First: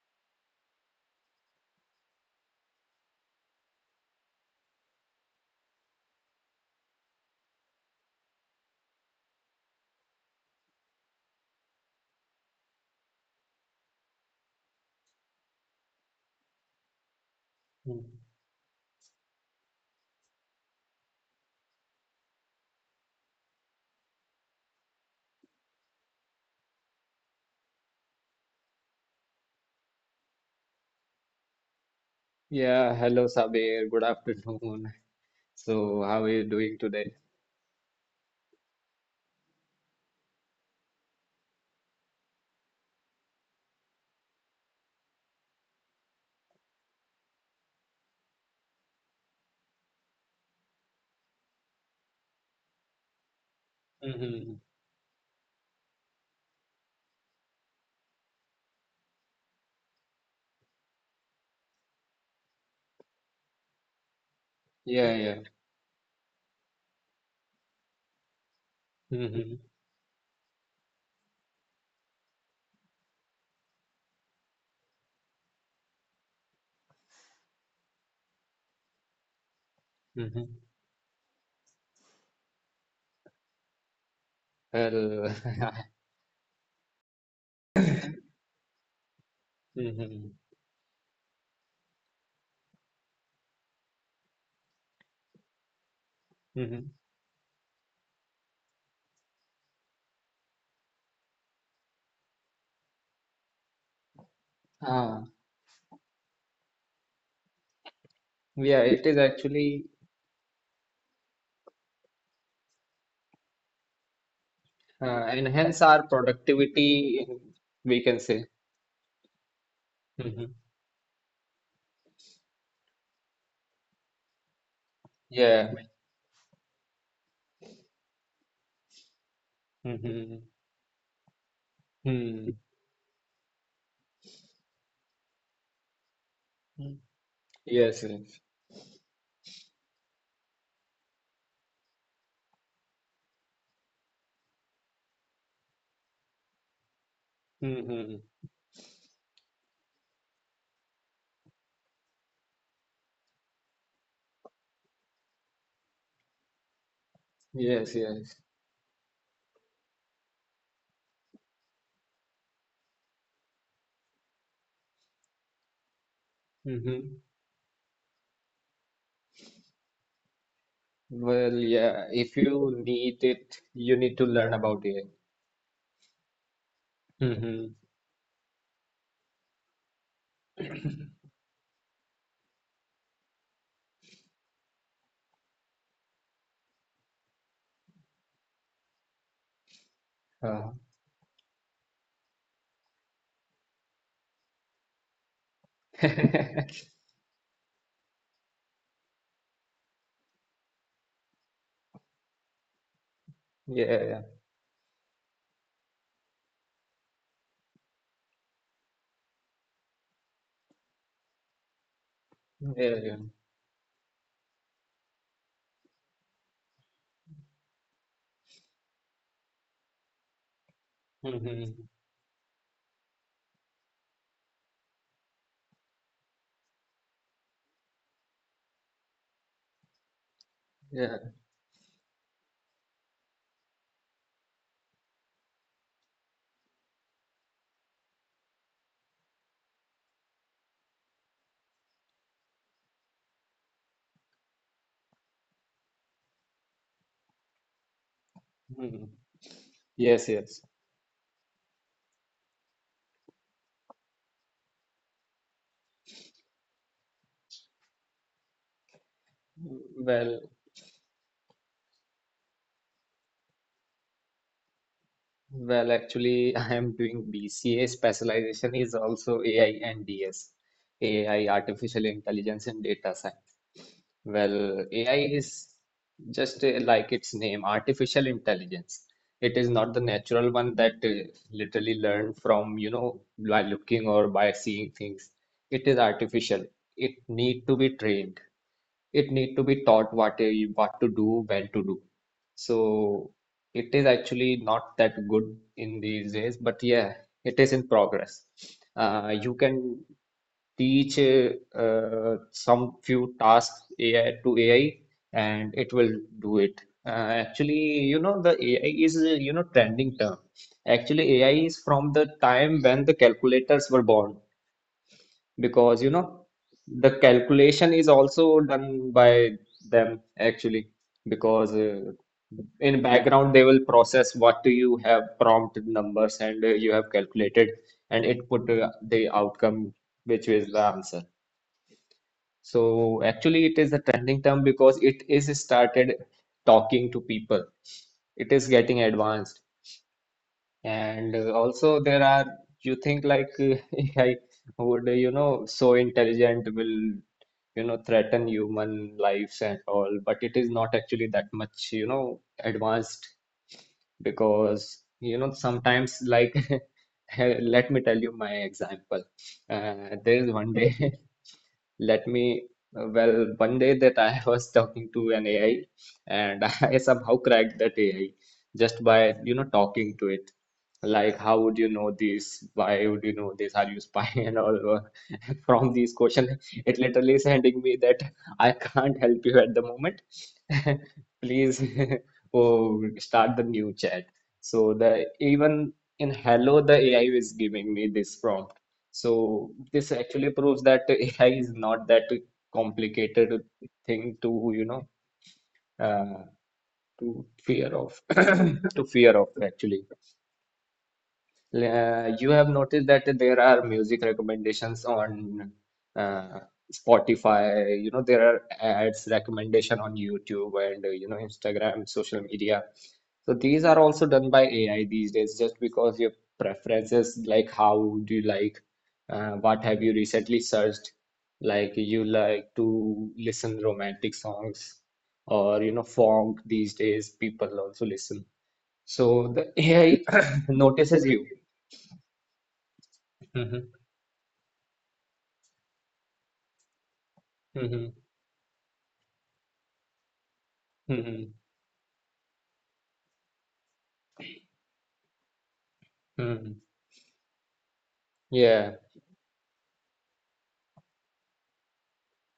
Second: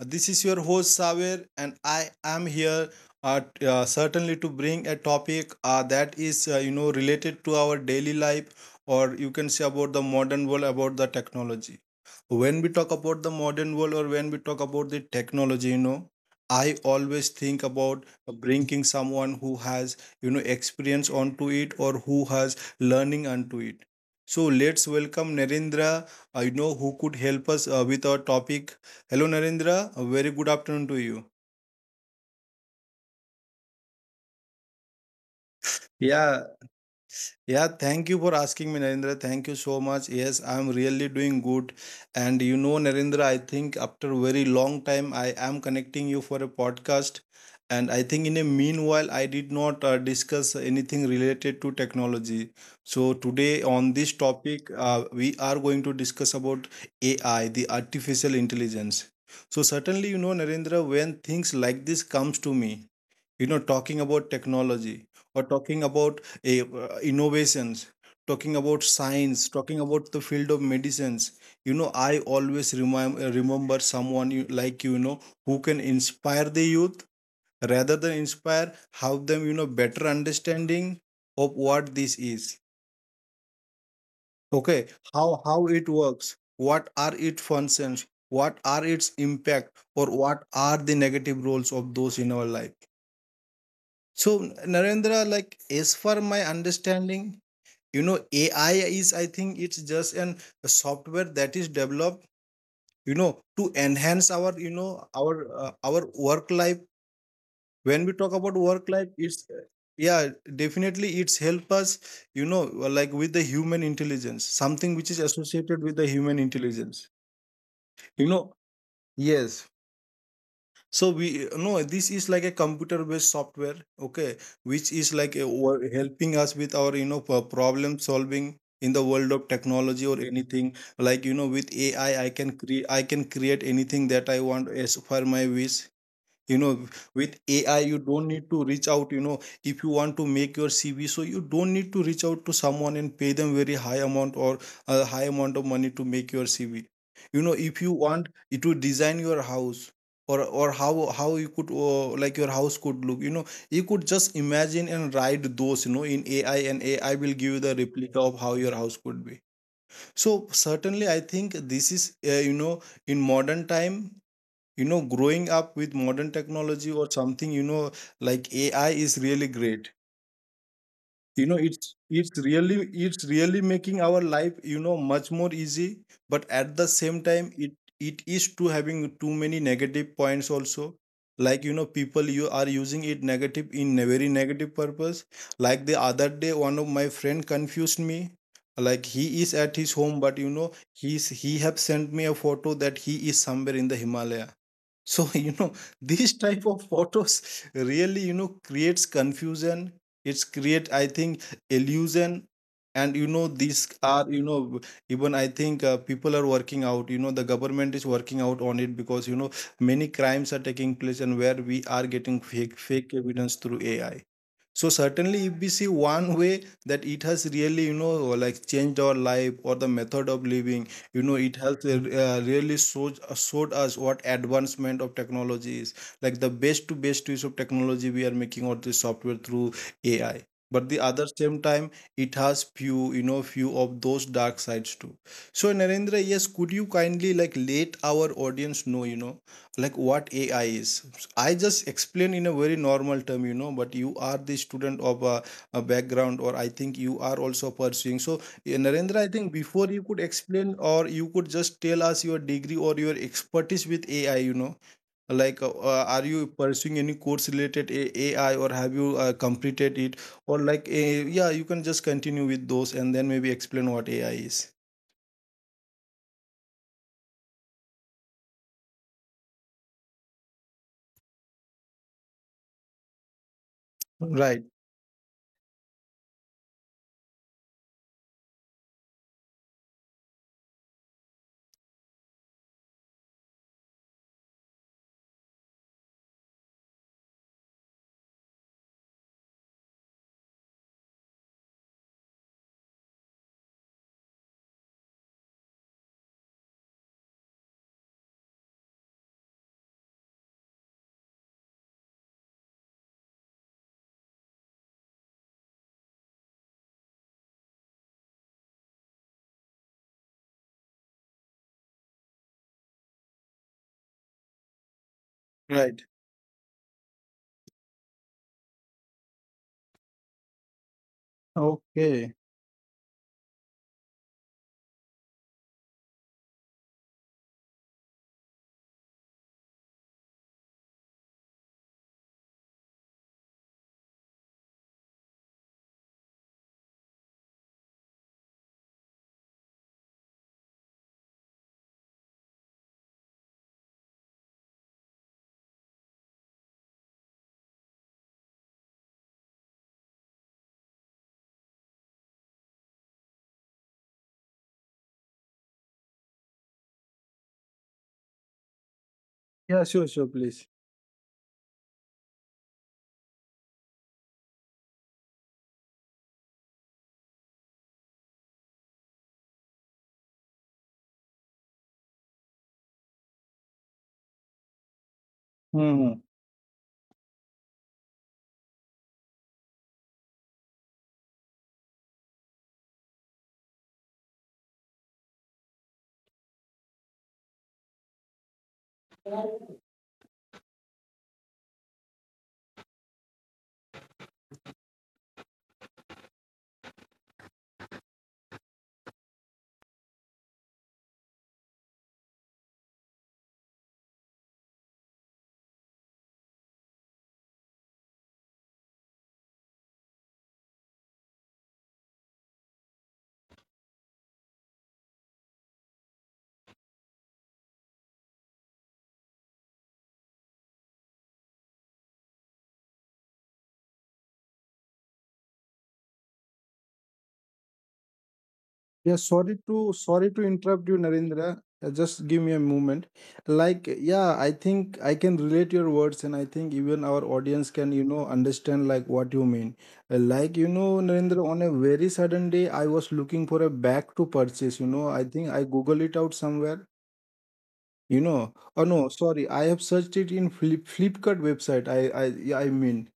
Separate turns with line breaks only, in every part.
This is your host Saver, and I am here uh, certainly to bring a topic that is related to our daily life, or you can say about the modern world, about the technology. When we talk about the modern world, or when we talk about the technology, I always think about
Mm.
bringing someone who has experience onto it, or who has learning onto it. So let's welcome Narendra, I know, who could help us with our topic. Hello, Narendra. A very good afternoon to you.
Yeah, hello Sabir. Good afternoon. So, how are you
Yeah,
doing today?
yeah, thank you for asking me, Narendra. Thank you so much. Yes, I'm really doing good. And, Narendra, I think after a very long time, I am connecting you for a podcast. And I think in a meanwhile, I did not discuss anything related to technology. So today on this
Mhm.
topic, we are going to discuss about AI, the artificial intelligence. So certainly, Narendra, when things like this comes to me, talking about technology,
Yeah, yeah.
or talking about innovations, talking about science,
Mhm.
talking about the field of medicines, I always remind remember someone, like, who can inspire the youth, rather than inspire, have them, better
Mhm.
understanding of what this is, okay.
Well,
How it works, what are its functions, what are its impact, or
Mhm.
what are the negative roles of those in our life? So, Narendra, like, as for my
Mhm.
understanding, AI is, I think, it's just an a software that is developed, to enhance our, you know,
uh,
our work life. When we talk about
yeah,
work
it
life,
is
it's
actually
yeah, definitely it's help us, like with the human intelligence, something which is
enhance
associated with
our
the human intelligence.
productivity, we can
You
say.
know, yes,
Mhm.
so we, no, this is like a computer based software, okay, which is like
Yeah,
helping us with our, problem solving in the world of technology, or
Mhm.
anything, like, with ai I
Mhm.
can create, anything that I want as per my wish. you know
Mhm.
with ai
yes,
you
yes,
don't need to reach out, if you want to make your cv, so you don't need to reach out to someone and pay them very high amount, or a high amount of money to make your cv. If you
Mhm.
want it to design your house, or how you could, like, your house could look, you could just imagine and write those, in ai, and ai will give you the
yes,
replica
yes.
of how your house could be. So certainly, I think this is, in modern time, growing up with modern technology
Mhm.
or something, like ai is really great.
Well, yeah,
It's
if
it's
you
really
need
it's
it,
really
you need
making
to
our
learn
life,
about it.
much more easy. But at the same time,
Mhm.
it is too having too many negative points also, like, people, you are using it negative, in a very negative purpose. Like the other day, one of my friend confused me, like, he is at his home, but,
Uh,
he have sent me a photo that he is somewhere in the Himalaya. So these type of photos really, creates confusion. It's create, I think, illusion. And these
Yeah, yeah,
are, even, I think, people are working out, the government is working out on it, because, many crimes are taking place, and where we are getting fake
yeah, yeah.
fake evidence through ai. So certainly, if we see one way, that it has really, like, changed our life, or the method of living, it
Mhm.
has, really showed us what advancement of technology is, like the best to best use of technology we are making, or the software through ai. But the
Yeah.
other same time, it has few you know few of those dark sides too. So, Narendra, yes, could you kindly, like, let our audience know, like, what ai is? I just explain in a very normal term, but you are the student of a background, or I think you are also pursuing. So,
Mhm.
Narendra, I think before you could
Yes, yes.
explain, or you could just tell us your degree or your expertise with AI, like, are you pursuing any course related AI, or have you completed it,
Well,
or like, yeah, you can just continue with those and then maybe explain what AI is.
well, actually, I am doing BCA. Specialization is also AI and DS, AI, artificial intelligence and data science.
Right,
Well, AI is just like its name, artificial intelligence. It is not the natural one that literally learned from, by looking or by seeing things. It is artificial. It need to be trained. It need to be taught what to do, when to do. So it is actually not that good in these days, but yeah, it is in progress. You can teach some few tasks AI to AI, and it will do it. Actually, the AI is trending term. Actually, AI is from the time when the calculators were born, because
right.
the calculation is also done by them actually. Because
Okay.
in background they will process what do you have prompt numbers, and you have calculated, and it put the outcome, which is the answer. So actually it is a trending term because it is started talking to people. It is getting advanced. And also there are. You think like AI would so intelligent, will threaten human lives and all, but it is not actually that much advanced, because sometimes like, let me tell you my example.
Yeah, sure,
There
sure,
is one
please.
day let me well One day that I was talking to an AI, and I somehow cracked that AI just by talking to it, like, how would you know this, why would you know this, are you spy, and all? From these questions it literally is handing me that, I can't help you at the moment. Please, oh, start the new chat. So the even in hello the AI is giving me this prompt. So this actually proves that AI is not that complicated thing to, you know, uh, to fear of, to fear of actually. You have noticed that there are music recommendations on uh, Spotify. You know, there are ads recommendation on YouTube and Instagram, social media. So these are also done by AI these days, just because your preferences, like how do you like, what have you recently searched, like you like to listen romantic songs or funk these days people also listen.
Yeah,
So the
sorry to
AI
interrupt you,
notices you.
Narendra. Just give me a moment. Like,
Mm-hmm.
yeah, I think I can relate your words, and I think even our audience can,
Mm-hmm.
understand like what you mean. Like, Narendra, on a
Mm-hmm.
very sudden day, I was looking for a bag to purchase. I think I Google it out somewhere.
Mm-hmm.
Oh, no,
Yeah,
sorry, I have searched it in Flipkart website. I, yeah, I mean,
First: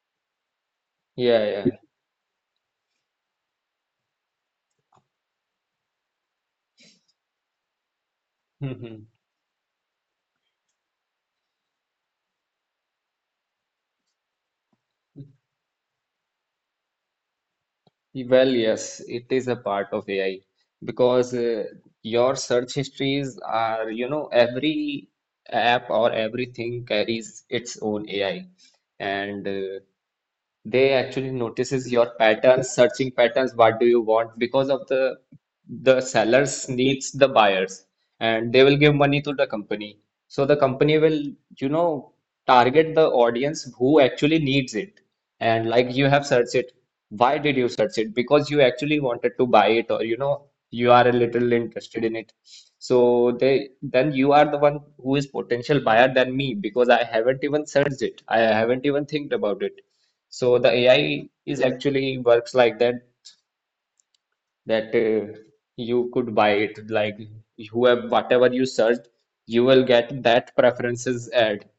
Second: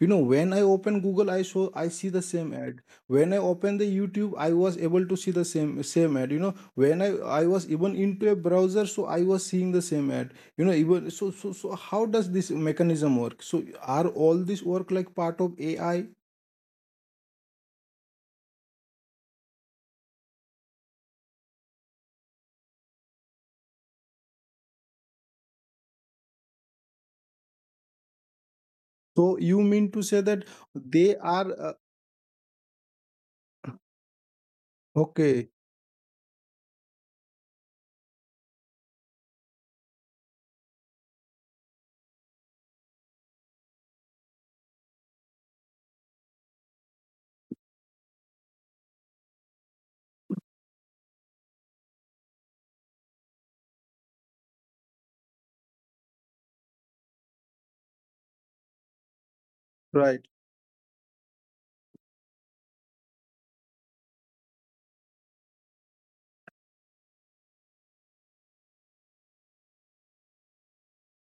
when I open Google,
yeah, yeah.
I see the same ad. When I open the YouTube, I was able to see the same ad. When I was even into a browser, so I
Mm-hmm.
was seeing the same ad. Even, so, how does this mechanism work? So, are all this work like part of AI?
Well, yes, it is a part of AI because your search histories are, every app or everything carries its own AI.
So you mean to
And
say
uh,
that they
they
are,
actually notices your patterns, searching patterns, what do you want, because of
okay,
the sellers needs the buyers, and they will give money to the company, so the company will you know target the audience who actually needs it. And like, you have searched it, why did you search it? Because you actually wanted to buy it, or you are a little interested in it. So they then you are the one who is potential buyer than me, because I haven't even searched it, I haven't even think about it.
right?
So the AI is actually works like that, that you could buy it, like, whoever, whatever you searched, you will get that preferences ad.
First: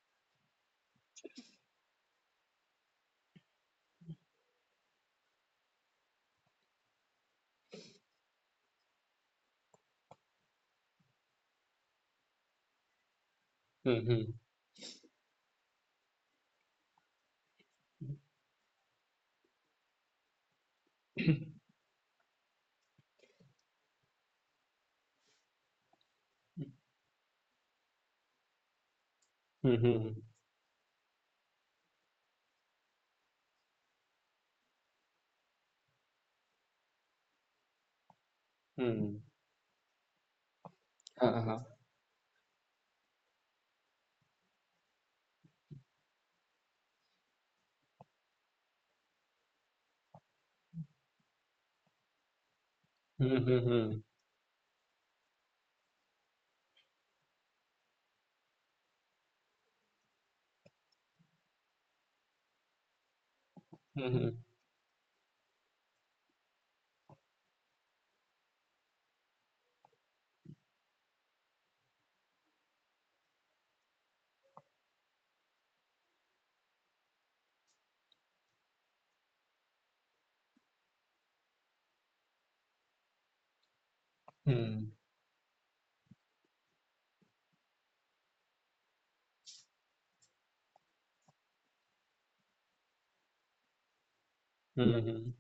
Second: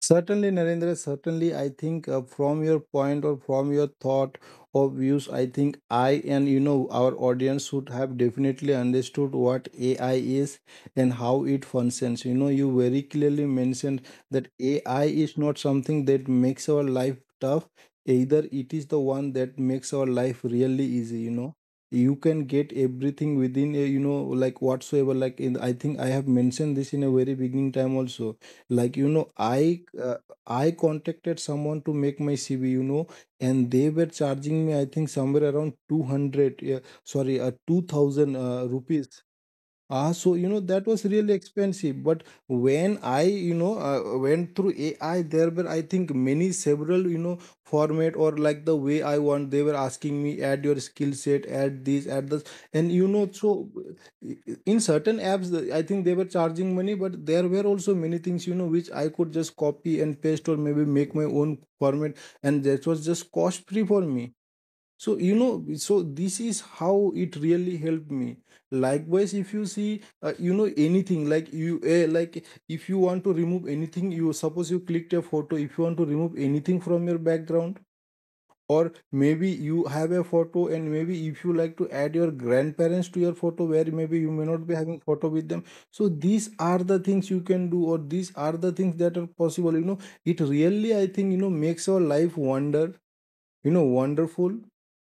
Certainly, Narendra, certainly, I think, from your point, or from your thought or views, I think I, and, our audience, should have definitely understood what AI is and how it functions. You very clearly mentioned
Hmm,
that AI is not something that makes our life tough, either it is the one that makes our life really easy, you know. You can get everything within a, like, whatsoever. Like, in, I think I have mentioned this in a very beginning time also, like, i
hmm,
uh, i contacted someone to make my cv, and they were charging me, I think, somewhere around 200, yeah, sorry, 2000
hmm.
rupees. Ah, so, that was really
Uh-huh.
expensive. But when I, went through AI, there were, I think, many, several, format, or like the way I want. They were asking me: add your skill set, add this, and,
Hmm,
so,
hmm,
uh, in certain apps, I think they were charging money, but there were also many things, which I could just copy and paste, or maybe make my own format, and that was just cost free for
hmm,
me. So this is how it really helped me. Likewise, if you see, anything, like you, like, if you want to remove anything, you suppose you clicked a photo, if you want to remove anything from your background, or maybe you have a photo, and maybe if you like to add your grandparents to your photo, where maybe you may not be having photo with them, so these are the things you can do, or these are the things that are possible, it really, I think, makes our life wonderful.
hmm.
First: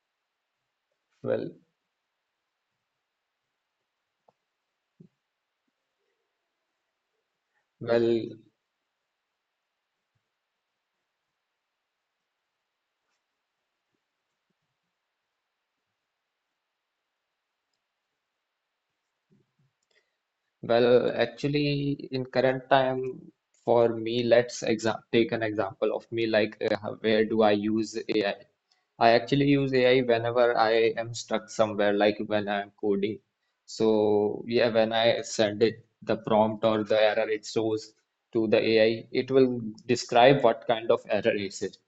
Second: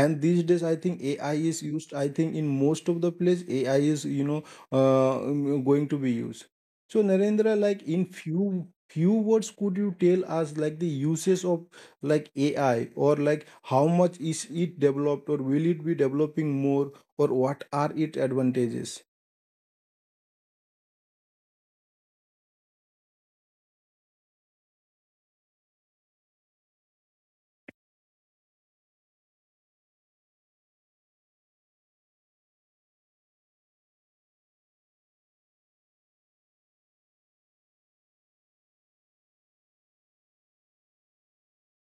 And these days, I think ai
Well,
is used, I think, in most of the place, ai is, going to be used. So, Narendra, like, in
well.
few words, could you tell us, like, the uses of, like, ai, or like, how much is it developed, or will it be developing more, or what are its advantages?
Well, actually, in current time, for me, let's exa take an example of me, like, where do I use AI? I actually use AI whenever I am stuck somewhere, like when I'm coding. So, yeah, when I send it the prompt or the error it shows to the AI, it will describe what kind of error it is,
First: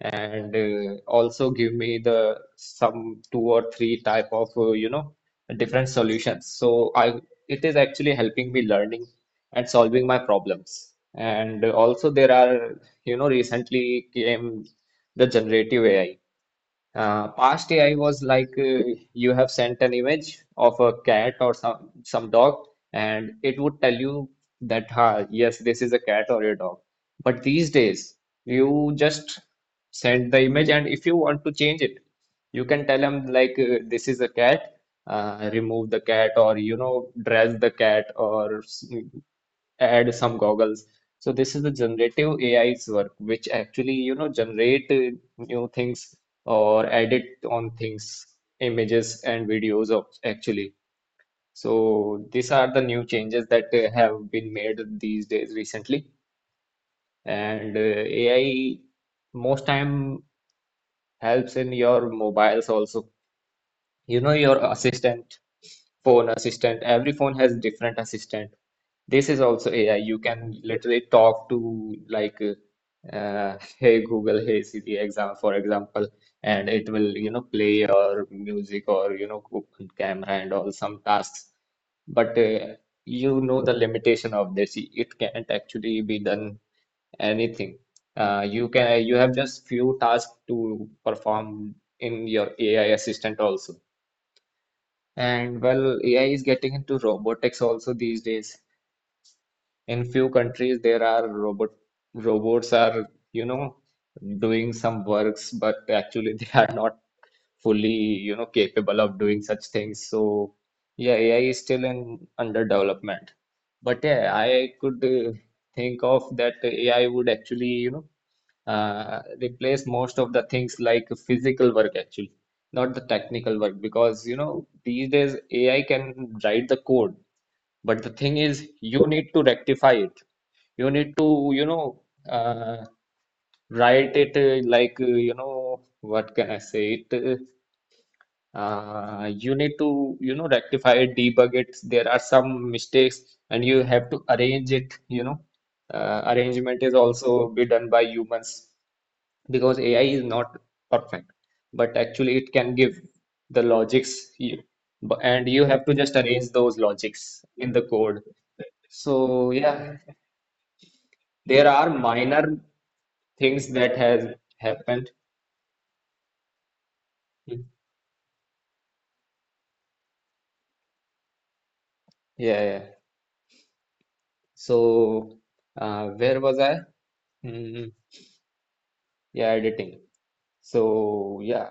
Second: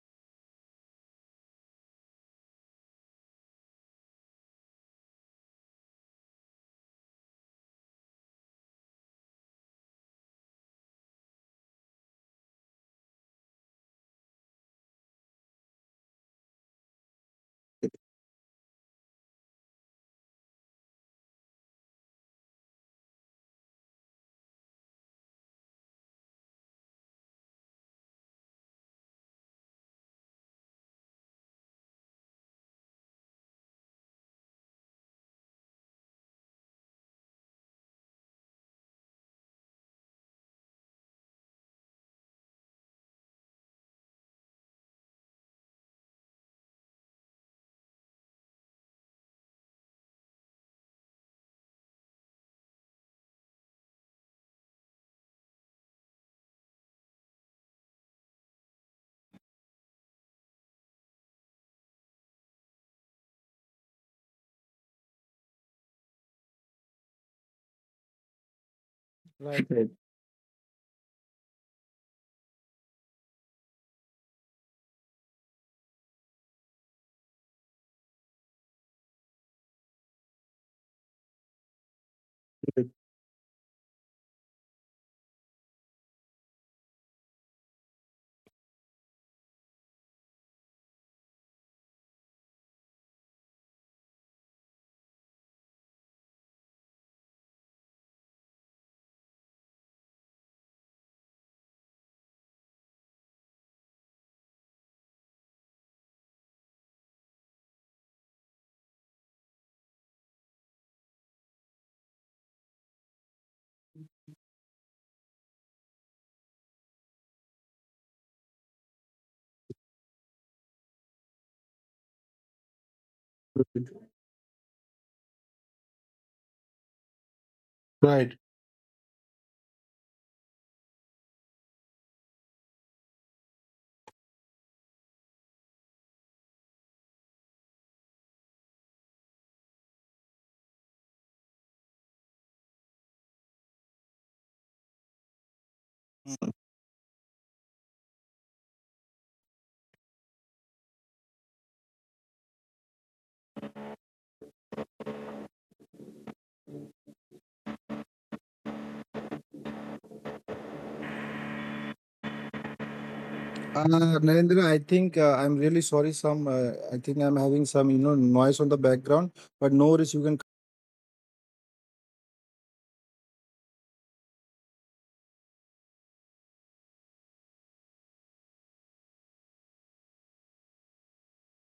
and also give me the some two or three type of different solutions. So i it is actually helping me learning and solving my problems. And also there are, recently came the generative AI. Past AI was like, you have sent an image of a cat or some dog, and it would tell you that, ha, yes, this is a cat or a dog. But these days, you just send the image, and if you want to change it, you can tell them like, this is a cat, remove the cat, or, you know, dress the cat, or add some goggles. So this is the generative AI's work, which actually, generate new things or edit on things, images and videos of actually. So these are the new changes that have been made these days recently. And AI most time helps in your mobiles also. You know, your assistant, phone assistant, every phone has different assistant. This is
Right.
also AI. You can literally talk to like, hey Google, hey Siri, for example, and it will, you know, play your music, or, you know, cook on camera and all some tasks. But you know the limitation of this. It can't actually be done anything. You have just few tasks to perform in your AI assistant also. And well, AI is getting into robotics also these days. In few countries there are robots are you know doing some works, but actually they are not fully capable of doing such things. So yeah, AI is still in under development. But yeah, I could think of that AI would actually replace most of the things like physical work actually, not the technical work,
Right.
because these days AI can write the code, but the
Right.
thing is you need to rectify it. You need to, uh, write it like, what can I say it? You need to, rectify it, debug it. There are some mistakes and you have to arrange it. Arrangement is also be done by humans, because AI is not perfect, but actually it can give the logics. you- and you have to just arrange those logics in the code. So yeah, there are minor things
uh,
that has
Narendra, I think,
happened.
I'm really sorry. Some I think I'm having
Mm.
some, noise on the background, but no worries. You can.
Yeah, yeah. So, where was I? Mm, yeah, editing. So, yeah,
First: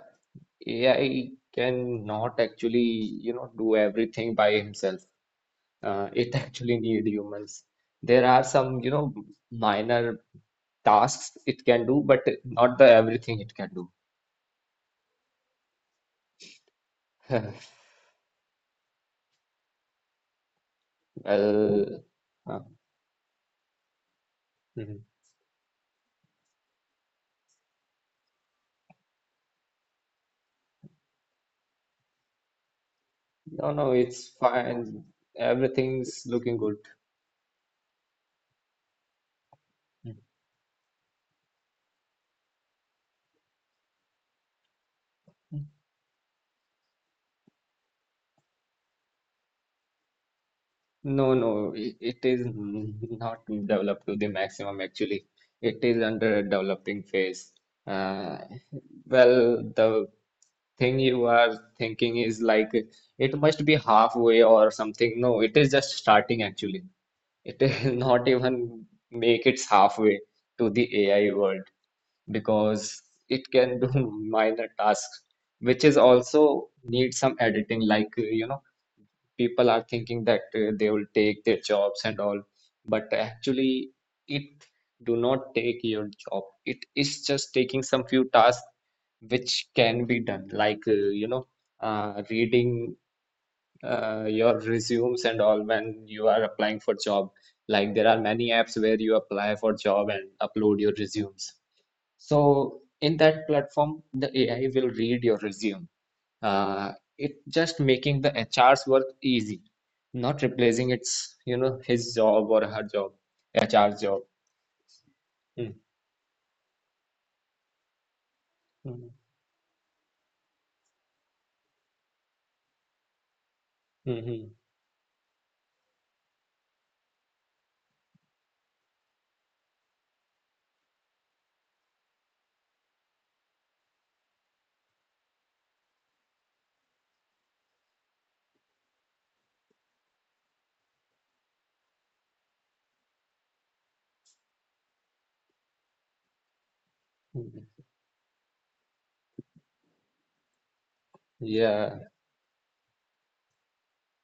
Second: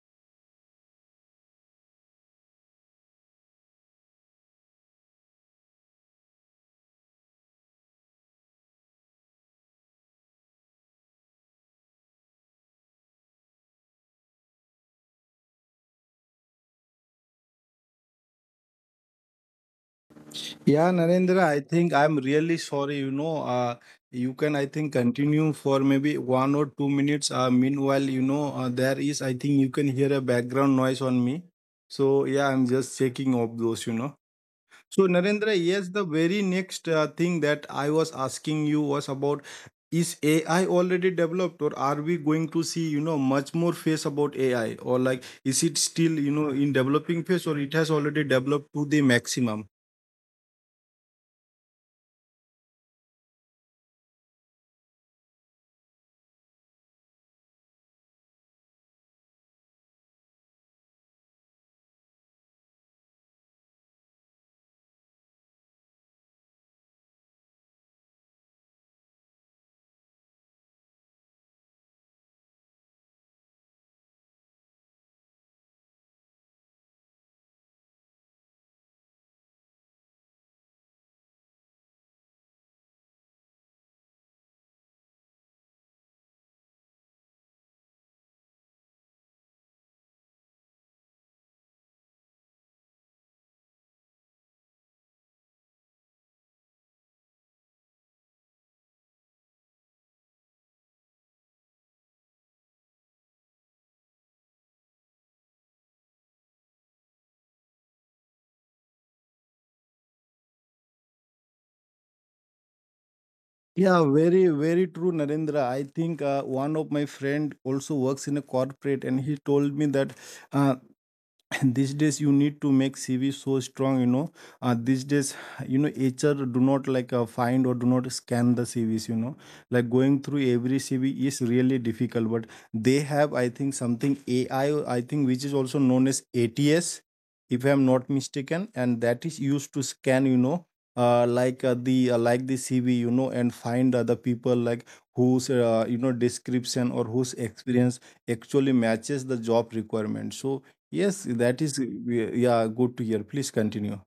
AI cannot actually, do everything by himself. It actually need humans. There are some, minor tasks it can do, but not the everything it can do.
Yeah, Narendra, I think
Well,
I'm really
uh,
sorry. You can, I think,
mhm.
continue for maybe 1 or 2 minutes. Meanwhile, there is, I think, you can hear a background noise on me. So, yeah, I'm just checking off
No,
those, you
no,
know.
it's
So,
fine.
Narendra, yes, the
Everything's
very
looking
next
good.
thing that I was asking you was about: is AI already developed, or are we going to see, much more phase about AI, or like, is it still, in developing phase, or it has already developed to the maximum?
No, no, it is not developed to the maximum actually. It is under a developing phase. Uh, well, the thing you are thinking is like, it must be halfway or something. No, it is just starting actually. It is not even make its halfway to the AI world, because it can do minor tasks, which is also need some editing, like, people are thinking that they will take their jobs and all, but actually it do not take your job. It is just taking some few tasks which can be done, like, reading your resumes and all. When you are applying for job, like there are many apps where you apply for job and upload your resumes, so in that platform the AI will read your resume. uh, it just making the HR's work easy, not replacing its, his job or her job, HR's
Yeah,
job.
very, very true, Narendra. I think one of my friend also works in a
Mm-hmm.
corporate, and he told me that uh, and these days you need to make cv so strong.
Hmm.
These days, hr do not like, find or do not scan the cvs, like going through every cv is really difficult. But they have, I think, something ai, I think, which is also known as ats, if I'm not mistaken. And that is used to scan, like, the, like the cv, and find other people, like, whose description or whose experience actually matches the job requirement. So yes, that is,
Yeah.
yeah, good to hear. Please continue.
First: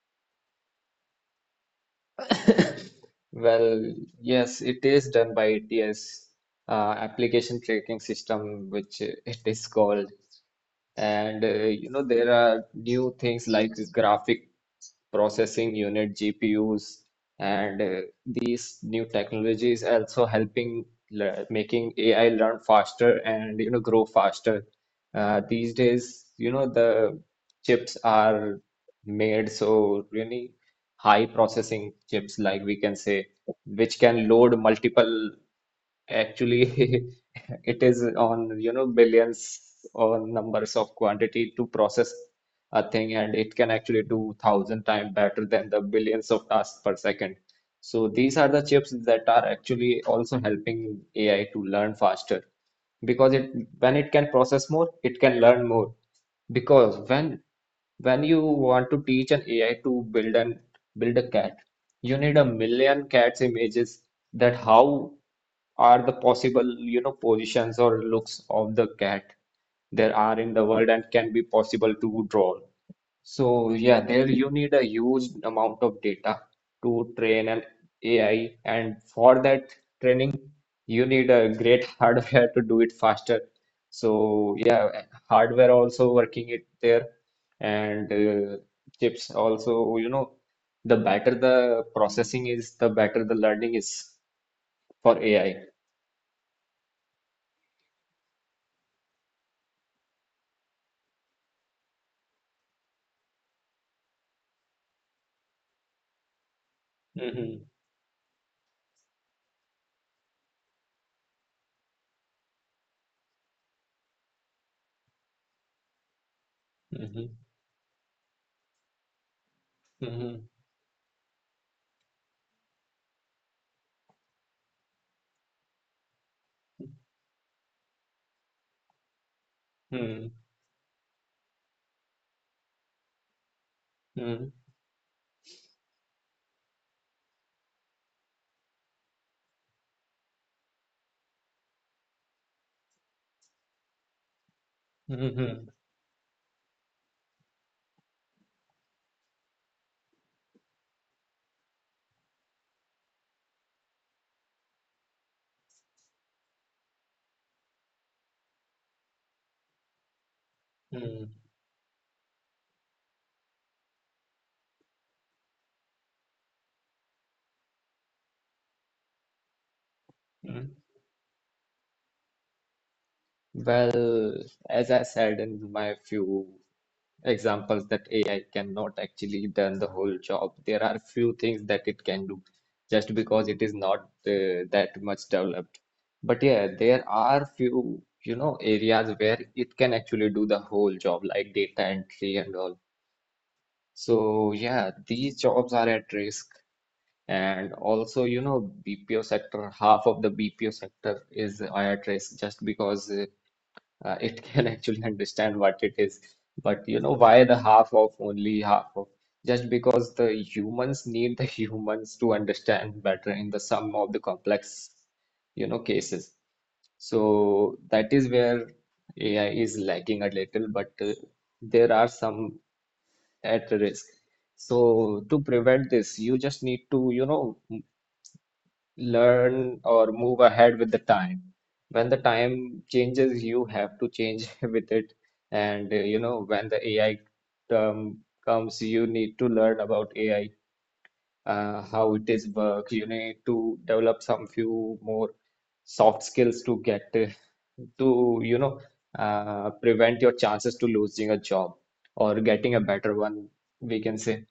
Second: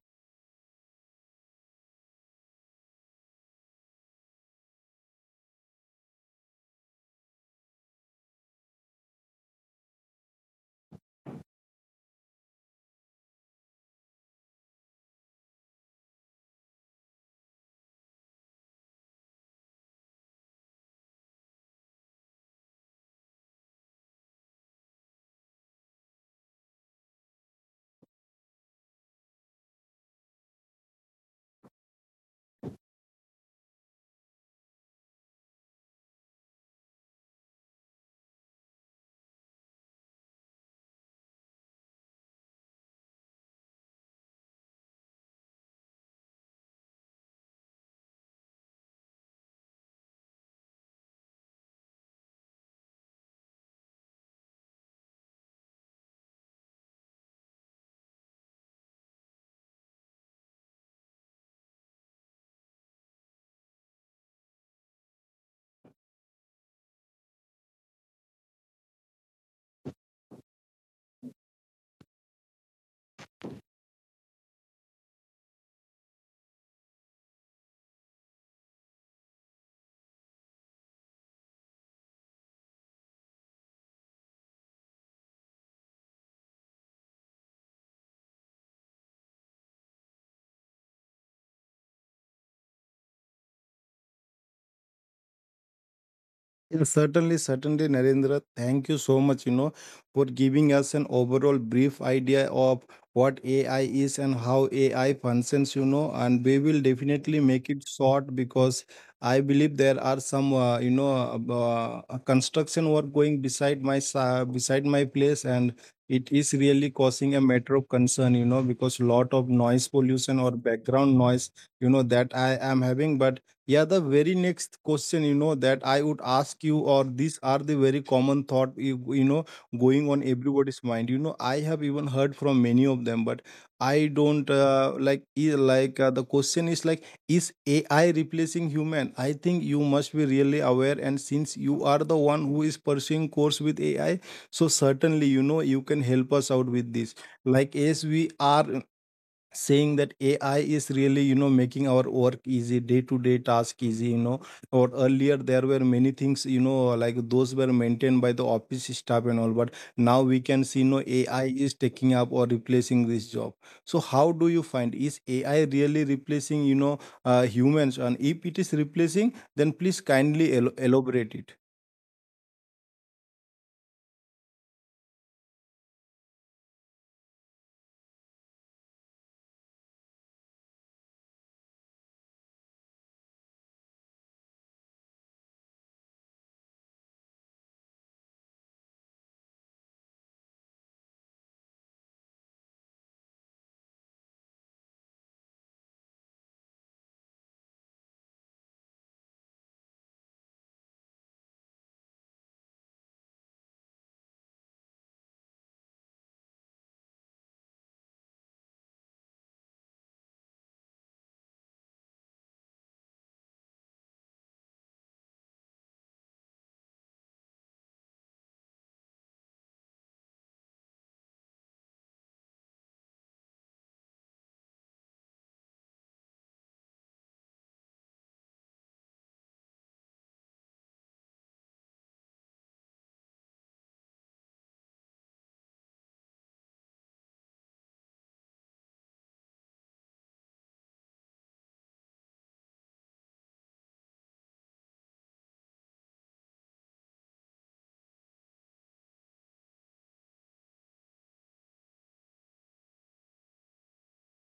Well, yes, it is done by ATS, application tracking system, which it is called. And there are new things like graphic processing unit, GPUs, and these new technologies also helping making AI learn faster and grow faster. These days, the chips are made so really high processing chips, like we can say, which can load multiple. Actually, it is on, billions or numbers of quantity to process a thing, and it can actually do 1,000 times better than the billions of tasks per second. So these are the chips that are actually also helping AI to learn faster, because it when it can process more, it can learn more. Because when you want to teach an AI to build a cat, you need a million cats images, that how are the possible, positions or looks of the cat there are in the world and can be possible to draw. So yeah, there you need a huge amount of data to train an AI, and for that training, you need a great hardware to do it faster. So yeah, hardware also working it there, and chips also. You know, the better the processing is, the better the learning is for AI.
Yeah, certainly, certainly, Narendra. Thank you so much, for giving us an overall brief idea of what AI is and how AI functions, and we will definitely make it
Mhm,
short. Because I believe there are some, construction work going beside my place, and it is really causing a
mhm,
matter of concern, because lot of noise pollution or
mhm,
background noise, that I am having. But yeah, the very next question, that I would ask you, or these are the very common thought, going on everybody's
mhm,
mind. I have even heard from many of them. But I don't,
mhm,
like, like, the question is, like, is AI replacing human? I think you must be really aware, and since you are the one who is pursuing course with AI, so certainly, you can help
mhm,
us out with this. Like as we are saying that AI is really, making our work easy, day-to-day task easy. Or earlier there were many things, like those were maintained by the office staff and all, but now we can see, AI is
mhm,
taking up
mhm.
or replacing this job. So how do you find is AI really replacing, humans? And if it is replacing, then please kindly elaborate it.
Mhm. Well, as I said in my few examples, that AI cannot actually done the whole job. There are few things that it can do, just because it is not that much developed. But yeah, there are few, areas where it can actually do the whole job, like data entry and all. So yeah, these jobs are at risk. And also, BPO sector, half of the BPO sector is at risk, just because it can actually understand what it is. But you know, why the half of Only half of, just because the humans need the humans to understand better in the sum of the complex, cases. So that is where AI is lacking a little, but there are some at risk. So to prevent this, you just need to, learn or move ahead with the time. When the time changes, you have to change with it. And when the AI term comes, you need to learn about AI, how it is work. You need to develop some few more soft skills to prevent your chances to losing a job, or getting a better one, we can say.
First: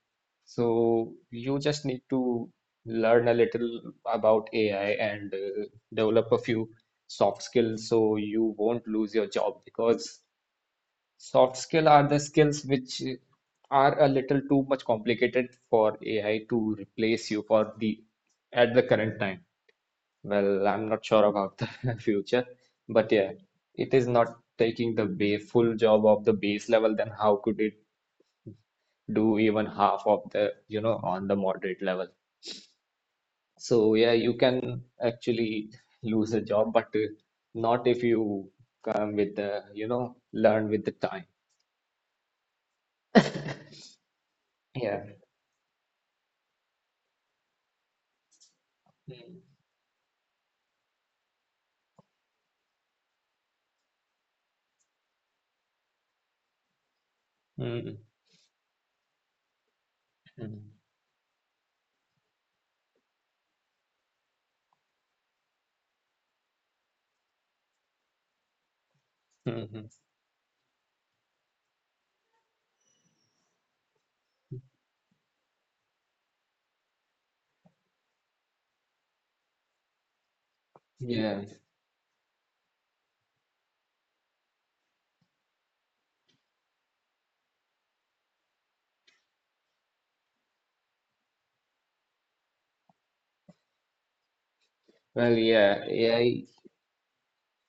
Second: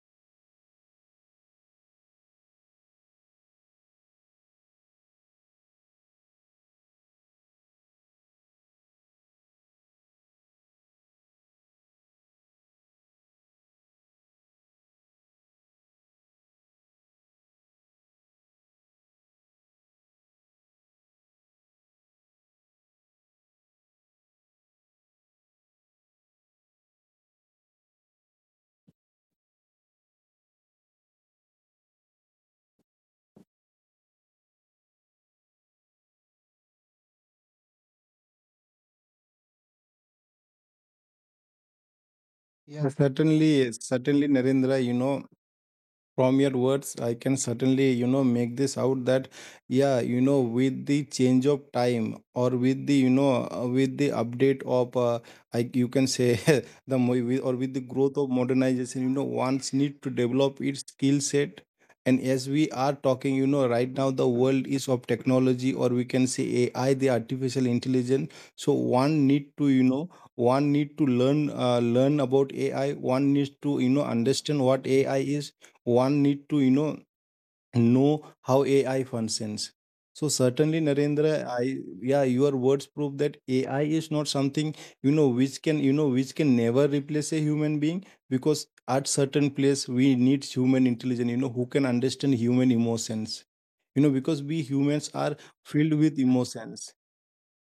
So you just need to learn a little about AI, and develop a few soft skills so you won't lose your job, because soft skill are the skills which are a little too much complicated for AI to replace you for the at the current time. Well, I'm not sure about the future, but yeah, it is not taking the ba full job of the base level, then how could it do even half of on the moderate level? So yeah, you can actually lose a job, but not if you come with the, you know, learn with the time.
Yeah. Certainly, yes, certainly, Narendra, you
Yeah.
know. From your words, I can certainly, make this out that, yeah, with the change of time, or with the update of, I, you can say. Or with the
Mm.
growth of modernization, one's need to develop
Mm.
its skill set. And as we are talking, right now, the world is of technology, or we can say ai, the artificial intelligence. So one need to,
Mm-hmm.
learn about ai. One needs to, understand what ai is. One need to, know how ai functions. So certainly, Narendra,
Yeah.
I yeah, your words prove that ai is not something, which can never replace a human being. Because at certain place we need human intelligence, who can understand human emotions, because we humans are
Well, yeah.
filled with
AI.
emotions.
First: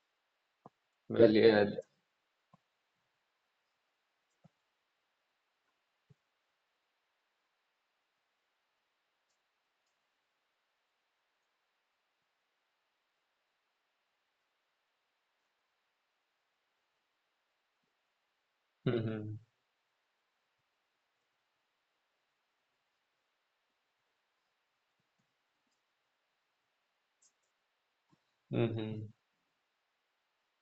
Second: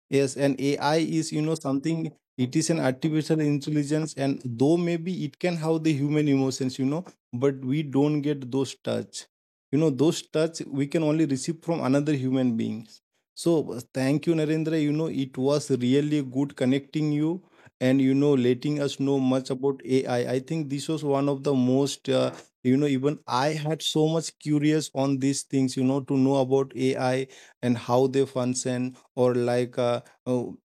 Yes, and AI is,
Well, yeah.
something. It is an artificial intelligence, and though maybe it can have the human emotions, but we don't get those touch. Those touch we can only receive from another human beings. So thank you, Narendra. It was really good connecting you and, letting us know
Mm-hmm.
much about AI. I think this was one of the most, even I had so much curious on these things, to know about AI and how they function,
Mm-hmm.
or like, oh,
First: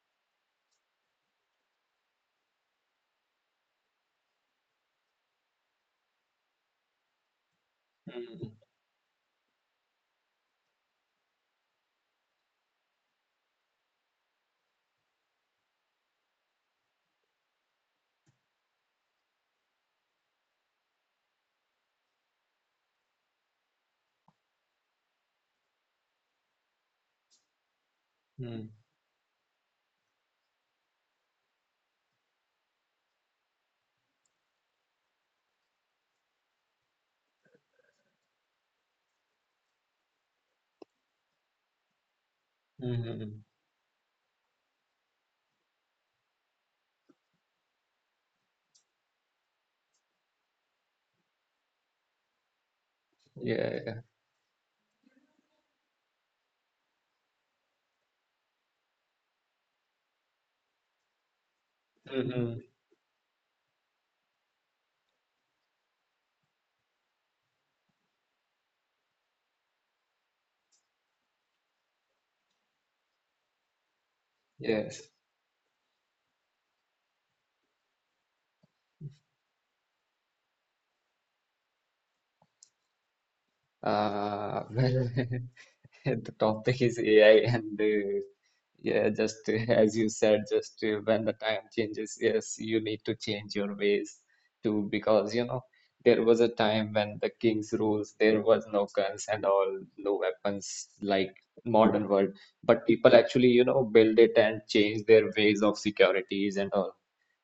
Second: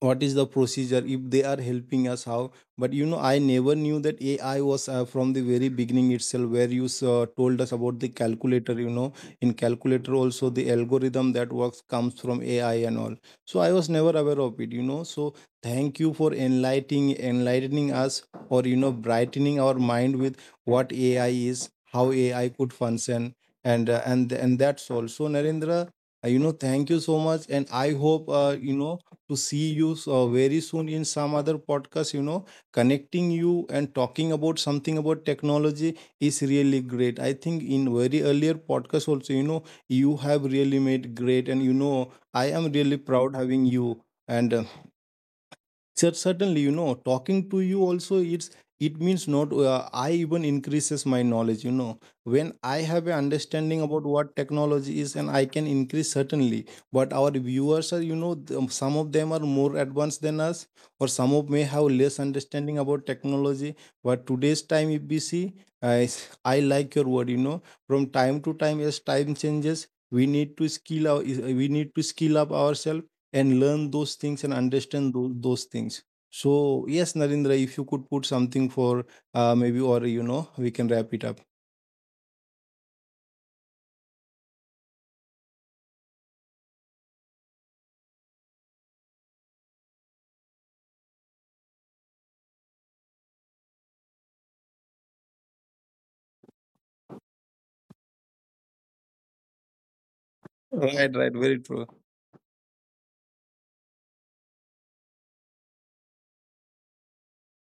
what is the procedure if they are helping us how. But I never knew that ai was, from the very beginning itself, where you, told us about the calculator. In calculator also, the algorithm that works comes from ai and all. So I was never aware of it, so thank you for enlightening us, or, brightening our mind with what ai is, how ai could function. And, and that's all. So, Narendra, thank you so much, and I hope,
Mm-hmm.
to see you so very soon in some other podcast. Connecting you and talking about something about technology is really great. I think in very earlier podcast also, you have really made great, and, I am really proud
Mm-hmm.
having you. And certainly, talking to you also, it means, not, I even increases my knowledge, when I have an understanding about
Yeah.
what technology is, and I can increase certainly. But our viewers are, some of them are more advanced than us, or some of may have less
Mm-hmm.
understanding about technology. But today's time if we see, I like your word. From time to time, as time changes, we need to skill up ourselves, and learn those things and
Yes.
understand those things. So yes, Narendra, if you could put something for, maybe, or, we can wrap it up.
Well, the topic is AI, and yeah, just as you said, just when the time changes, yes, you need to change your ways too, because there was a time when the king's rules, there was no guns and all, no weapons
Right, right,
like
very true.
modern world, but people actually build it and change their ways of securities and all.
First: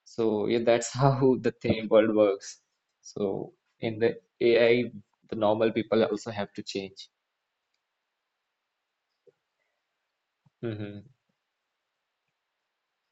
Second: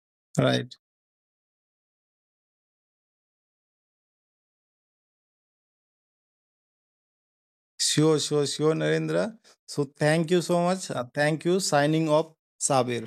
So yeah,
Right.
that's how the thing world works. So in the AI, the normal people also have to change.
Sure, sure, sure, Narendra. So thank you so much, thank you, signing off, Sabir.